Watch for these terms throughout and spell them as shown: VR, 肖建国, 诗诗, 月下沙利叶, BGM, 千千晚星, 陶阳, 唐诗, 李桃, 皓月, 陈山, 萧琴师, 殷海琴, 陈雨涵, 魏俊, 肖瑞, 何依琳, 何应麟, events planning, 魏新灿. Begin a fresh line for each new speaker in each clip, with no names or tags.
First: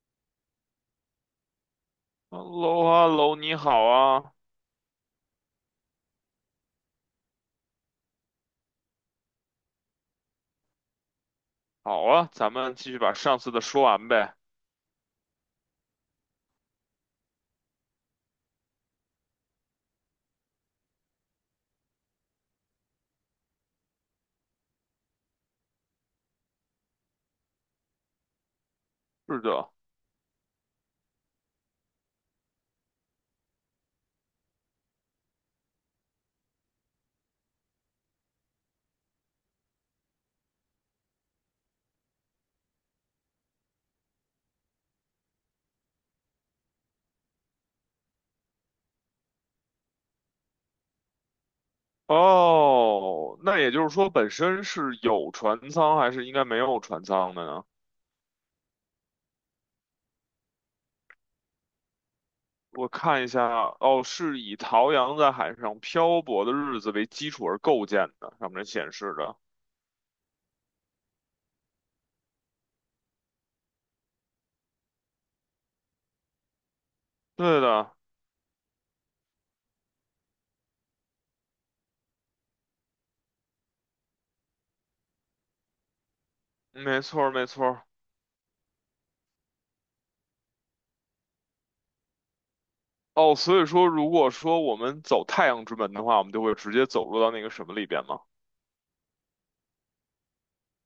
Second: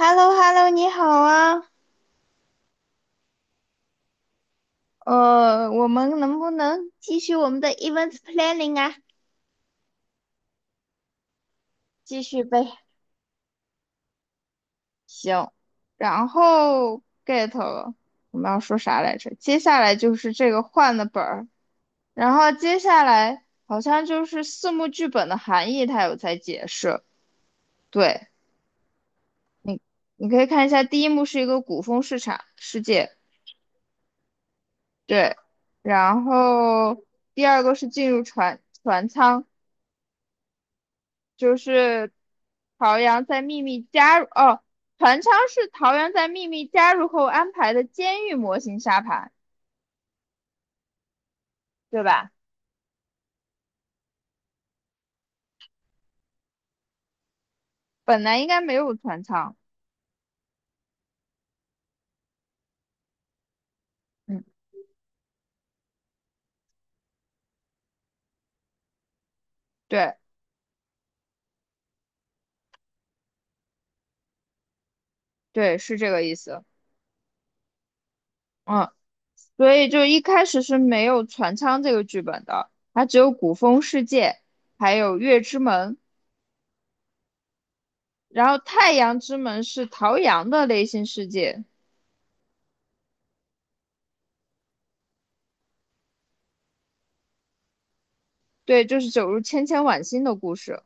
h e l l o h e l l o 你好啊，
Hello,Hello,你好啊，
我们能不能继续我们的 events planning 啊？
好
继
啊，
续
咱们
呗，
继续把上次的说完呗。
行。然后 get 了，我们要说啥来着？接下来就是这个换的本儿，然后接下来好像就是四幕剧本的含义，它有在解释。对
是的，
你，你可以看一下，第一幕是一个古风市场世界，对，然后第二个是进入船舱。就是陶阳在秘密加入哦，船舱是陶阳在秘密加入后安排的监狱模型沙盘，对吧？
哦，那也就是说，本身是有船舱还是应该没有船舱的呢？
本来应该没有船舱，
我看一下，哦，是
嗯，
以陶阳在海上漂泊的日子为基础而构建的，上面显示的。
对对，是这个意思，
对的，
嗯，所以就一开始是没有船舱这个剧本的，它只有古风世界，还有月之门，
没错儿，没错儿。
然后太阳之门是陶阳的内心世界，
哦，所以说，如果说我们走太阳之门的话，我们就会直接走入到那个什么里边嘛。
对，就是走入千千晚星的故事，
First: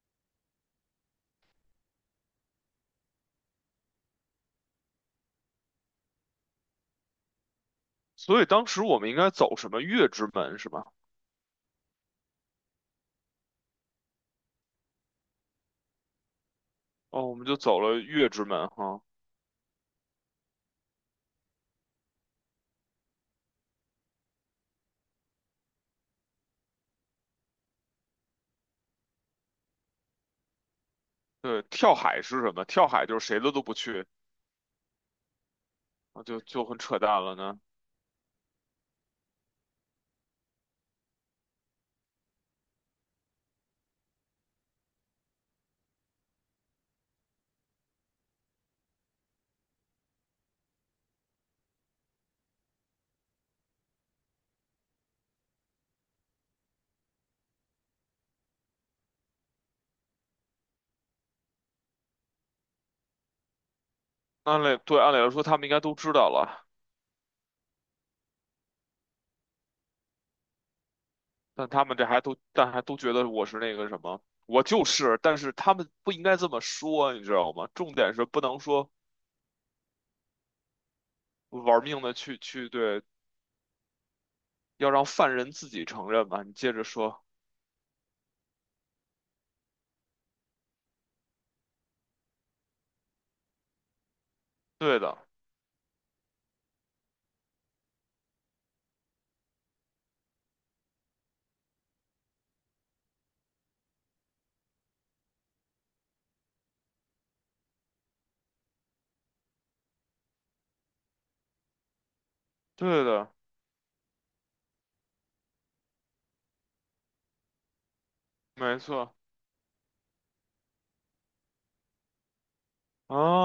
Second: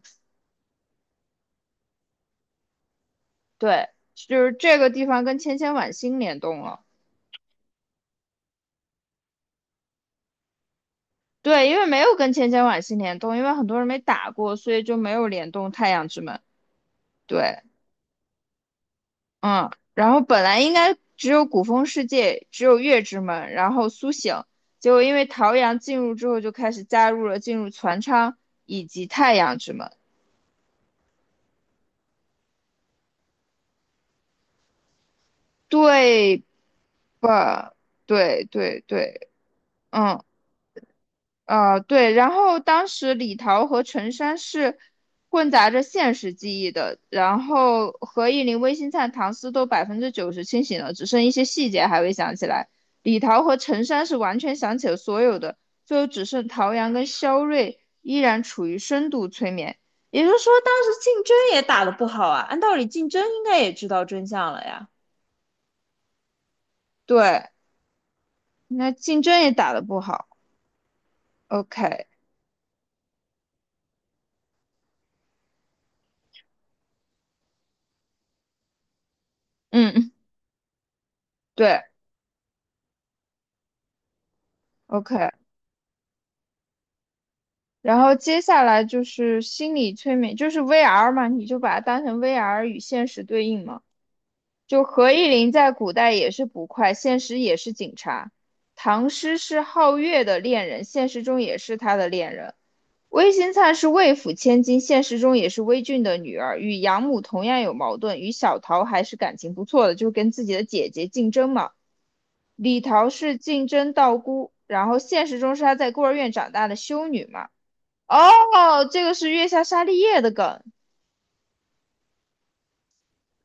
对，就是这个地方跟千千晚星联动了。
所以当时我们应该走什么月之门是吧？
对，因为没有跟千千晚星联动，因为很多人没打过，所以就没有联动太阳之门。
哦，我们就
对，
走了月之门哈。
嗯，然后本来应该只有古风世界，只有月之门，然后苏醒，结果因为桃阳进入之后，就开始加入了进入船舱以及太阳之门，
对，跳海是什么？跳海就是谁的都不去，啊，就
对
就很扯淡了呢。
吧？对对对，嗯，对，然后当时李桃和陈山是混杂着现实记忆的，然后何以林、魏新灿、唐斯都90%清醒了，只剩一些细节还未想起来。李桃和陈山是完全想起了所有的，最后只剩陶阳跟肖瑞依然处于深度催眠。也就是说，当时竞争也打得不好啊。按道理，竞争应该也知道真相
按
了
理
呀。
对，按理来说他们应该都知道了，
对，那竞争也打得不好。
但他们这
OK，
还都但还都觉得我是那个什么，我就是，但是他们不应该这么说，你知道吗？重点是不能说
嗯，对
玩命的去对，要让
，OK。
犯人自己承认吧。你接着说，
然后接下来就是心理催眠，就是 VR 嘛，你就把它当成 VR 与现实对应嘛。就
对
何
的，
依琳在古代也是捕快，现实也是警察；唐诗是皓月的恋人，现实中也是他的恋人；魏新灿是魏府千金，现实中也是魏俊的女儿，与养母同样有矛盾，与小桃还是感情不错的，就跟自己的姐姐竞争嘛。李
对
桃
的，
是竞争道姑，然后现实中是她在孤儿院长大的修女嘛。
没
哦，这个
错，
是月下沙利叶的梗，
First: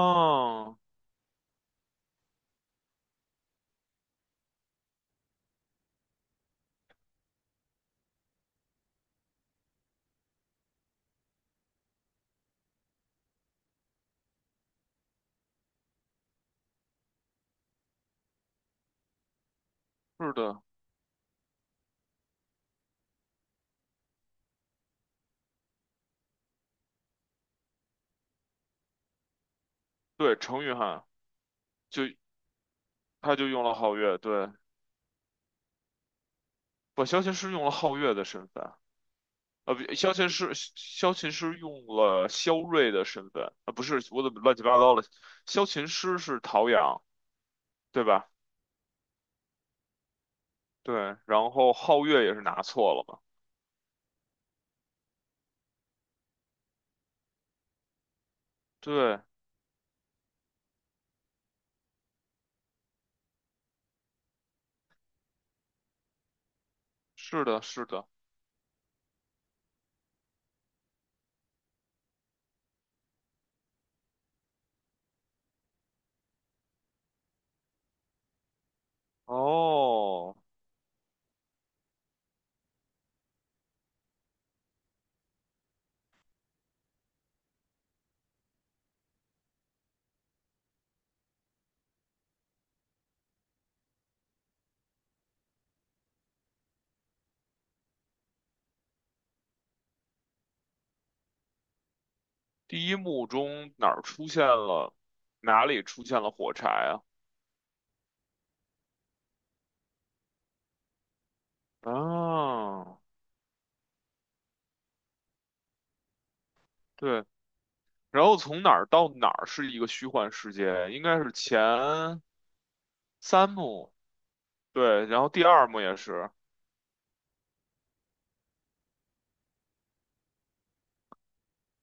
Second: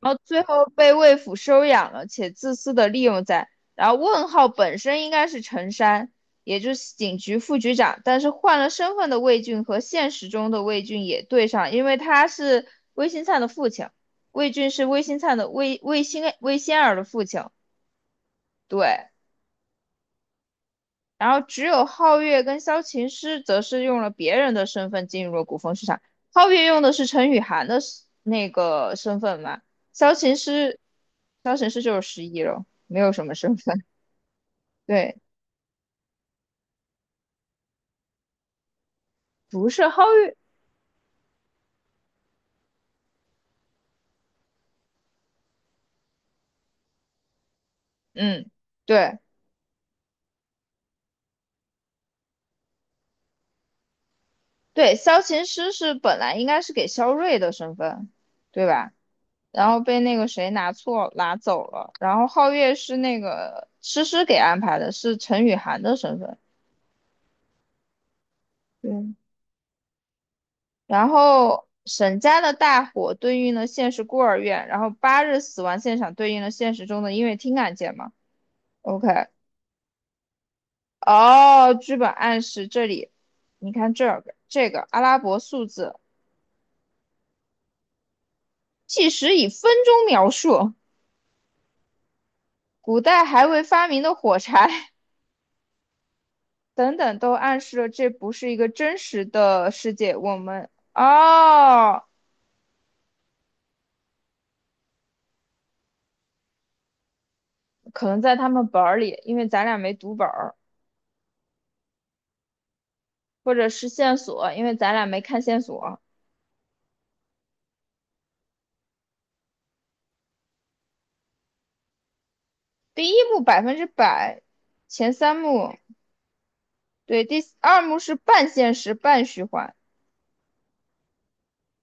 然后最后被魏府收养了，且自私的利用在。然后问号本身应该是陈山，也就是警局副局长，但是换了身份的魏俊和现实中的魏俊也对上，因为他是魏新灿的父亲，魏俊是魏新灿的魏仙儿的父亲，对。
是的，
然后只有皓月跟萧琴师则是用了别人的身份进入了古风市场。皓月用的是陈雨涵的那个身份嘛，萧
对，
琴
程昱
师，
汉
萧琴师就是
就
失忆了，没有什么
他就
身
用了
份。
皓月，对，
对，
不，萧琴师用了皓月的身份，
不
啊！
是
不，萧
皓
琴
月，
师用了萧睿的身份，啊，不是，我怎么乱七八糟了？萧琴师是陶阳，对吧？
嗯，对
对，然后皓月也是拿错了嘛？
对，萧琴师是本来应该是给萧睿的身份，对吧？
对，
然后被那个谁拿错拿走了，然后皓月是那个诗诗给安排的，是陈雨涵的身份。
是的，是的。
对，然后沈家的大火对应了现实孤儿院，然后八日死亡现场对应了现实中的音乐厅案件嘛？OK，
哦，
哦，剧本暗示这里，你看这个阿拉伯数字计时以分钟描述，古代还未发明的火柴 等等，都暗示了这不是一个真实的世界。我们哦，
第一幕中哪儿出现了，哪里出现了火柴啊？
可能在他们本儿里，因为咱俩没读本儿，
啊，
或者是线索，因为咱俩没看线索。
对，然后从哪儿到哪儿是一个虚幻世界，应该是前
第一幕
三
百分之
幕，
百，
对，
前
然后
三
第二
幕，
幕也是。
对，第二幕是半现实半虚幻，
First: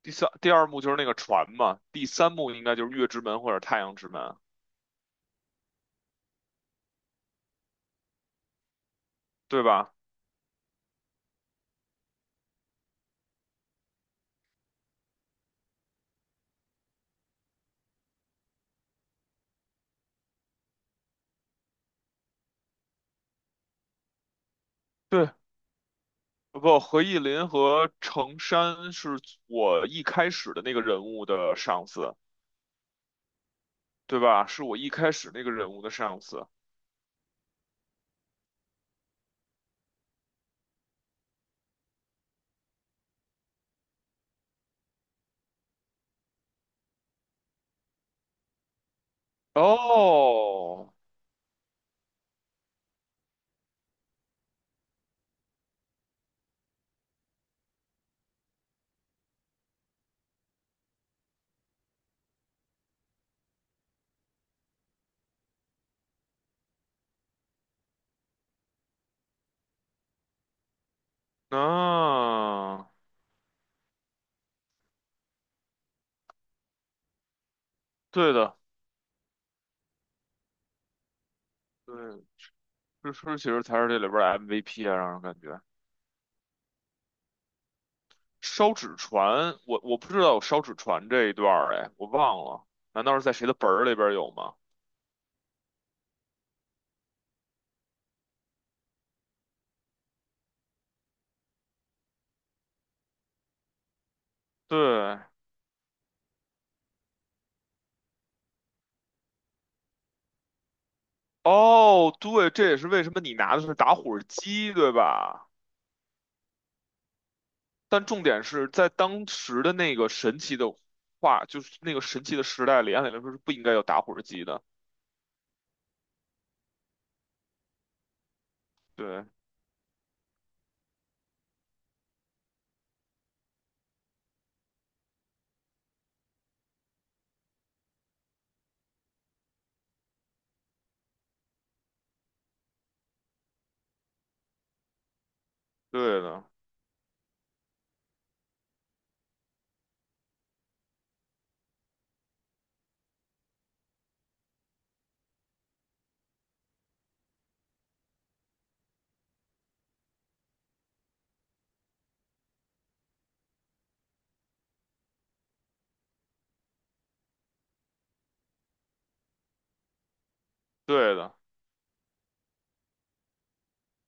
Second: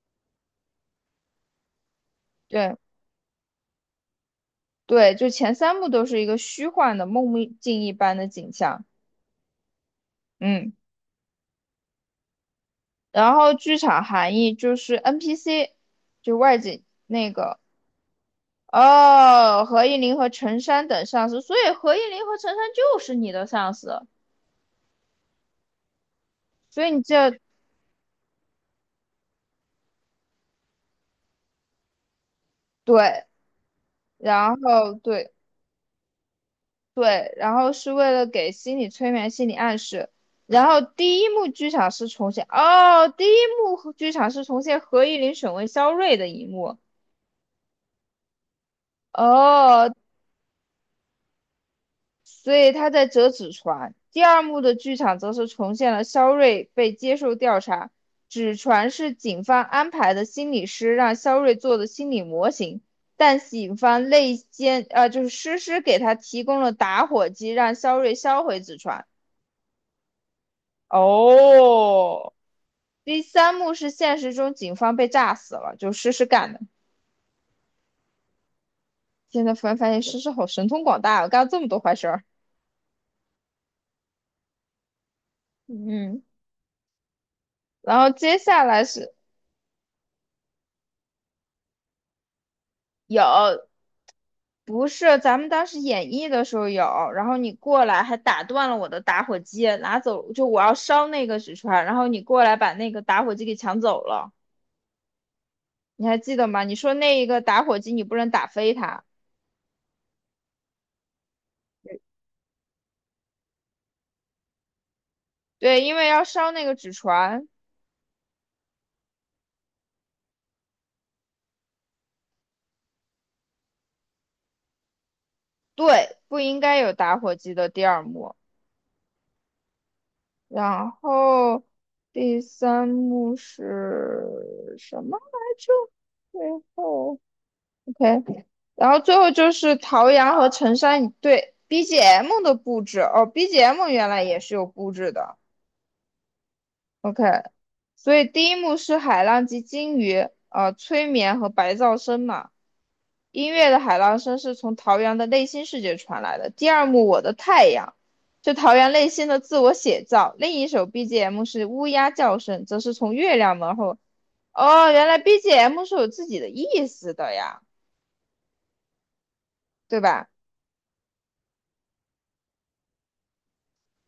第二幕就是那个船嘛，第三幕应该
对
就是月之门或者太阳之门，
对，就前三幕都是一个虚幻的梦寐境一般的景象，
对吧？
嗯，然后剧场含义就是 NPC，就外景那个，哦，何应麟和陈山等上司，所以何应麟和陈山就是你的上司，
对，不，
所以你
何意
这
林和程山是我一开始的那个人物的上司，
对，
对吧？
然
是我一
后
开始
对。
那个人物的上司。
对，然后是为了给心理催眠、心理暗示。然后第一幕剧场是重现，哦，第一幕和剧场是重现何依琳审问肖瑞的一幕，哦，
哦，
所以他在折纸船。第二幕的剧场则是重现了肖瑞被接受调查，纸船是警方安排的心理师让肖瑞做的心理模型，但警方内奸，就是诗诗给他提供了打火机，让肖瑞销毁纸船。哦，
那、
第三幕是现实中警方被炸死了，就诗诗干的。
对的，
现在突然发现诗诗好神通广大，我干了这么多坏事
对，
儿。
其实才是这里边儿的 MVP 啊，让人感觉
嗯，然后接下
烧
来
纸
是
船，我不知道有烧纸船这一段儿，哎，我忘了，难道是
有，
在谁的本儿里边儿有吗？
不是咱们当时演绎的时候有，然后你过来还打断了我的打火机，拿走就我要烧那个纸船，然后你过来把那个打火机给抢走了，
对，
你还记得吗？你说那一个打火机你不能打飞它，
哦，对，这也是为什么你拿的是打火机，对吧？
对，因为要烧那个纸船，
但重点是在当时的那个神奇的话，就是那个神奇的时代里，按理来说是不应该有打火机的。
对，不应该有打火机的第二幕。
对，
然后第三幕是什么来着？最后，OK，然后最后就是陶阳和陈山一对 BGM 的布置哦，BGM 原来也是有布置的
对的，
，OK，所以第一幕是海浪及鲸鱼，催眠和白噪声嘛，音乐的海浪声是从桃园的内心世界传来的。第二幕《我的太阳》是桃园内心的自我写照，另一首 BGM 是乌鸦叫声，则是从月亮门后。哦，原来 BGM 是有自己的意思的呀，对吧？
对的。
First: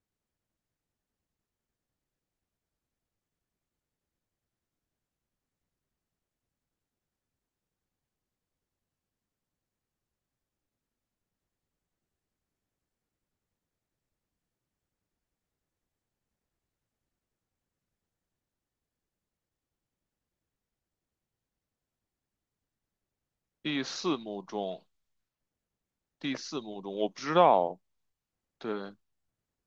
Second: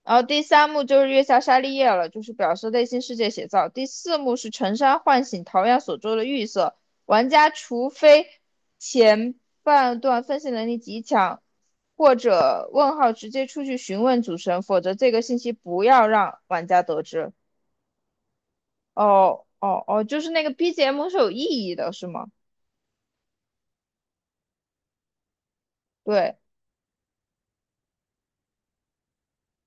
然后第三幕就是月下沙利叶了，就是表示内心世界写照。第四幕是陈山唤醒桃矢所做的预设，玩家除非前半段分析能力极强，或者问号直接出去询问主神，否则这个信息不要让玩家得知。哦哦哦，就是那个 BGM 是有意义的，是吗？
第四幕中，第
对
四幕中，我不知道。对，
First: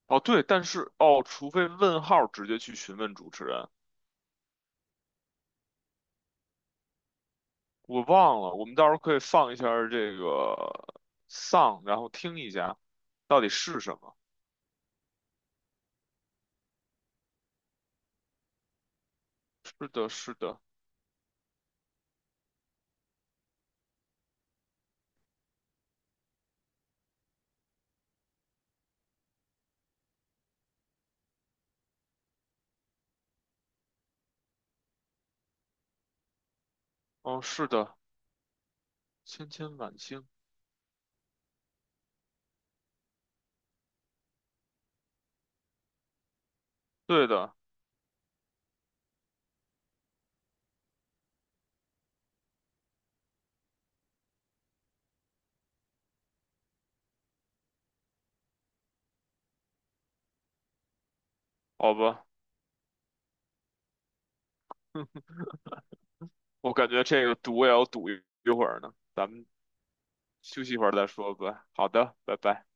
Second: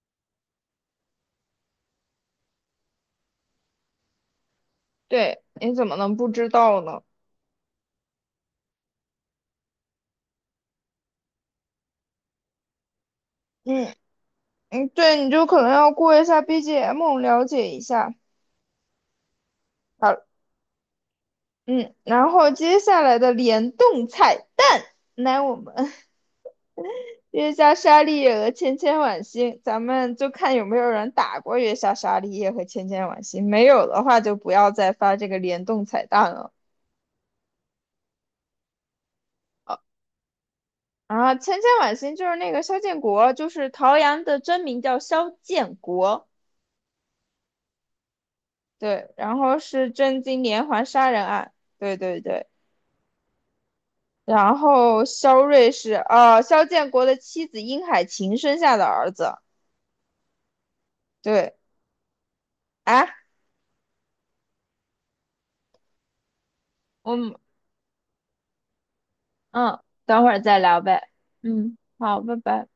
哦，对，但是除非问号直接去询问主持人，
对，你怎么能不知道呢？
我忘了。我们到时候可以放一下儿这个 song，然后听一下到底是什
嗯
么。
嗯，对，你就可能要过一下 BGM 了解一下。
是的，
好，
是的，
嗯，然后接下来的联动彩蛋，来我们 月下沙利叶和千千晚星，咱们就看有没有人打过月下沙利叶和千千晚星，没有的话就不要再发这个联动彩蛋了。
嗯，是的。千千
啊，
晚星，
然后千千晚星就是那个肖建国，就是陶阳的真名叫肖建国，
对的，
对，然后是真金连环杀人案，对对对。然后肖睿是肖建国的妻子殷海琴生下的儿子，对。
好吧，
啊，
我感觉
我
这
们
个赌也要赌一会儿呢，咱们
嗯，等会儿再
休息一
聊
会儿再
呗。
说吧。
嗯，
好的，
好，拜
拜拜。
拜。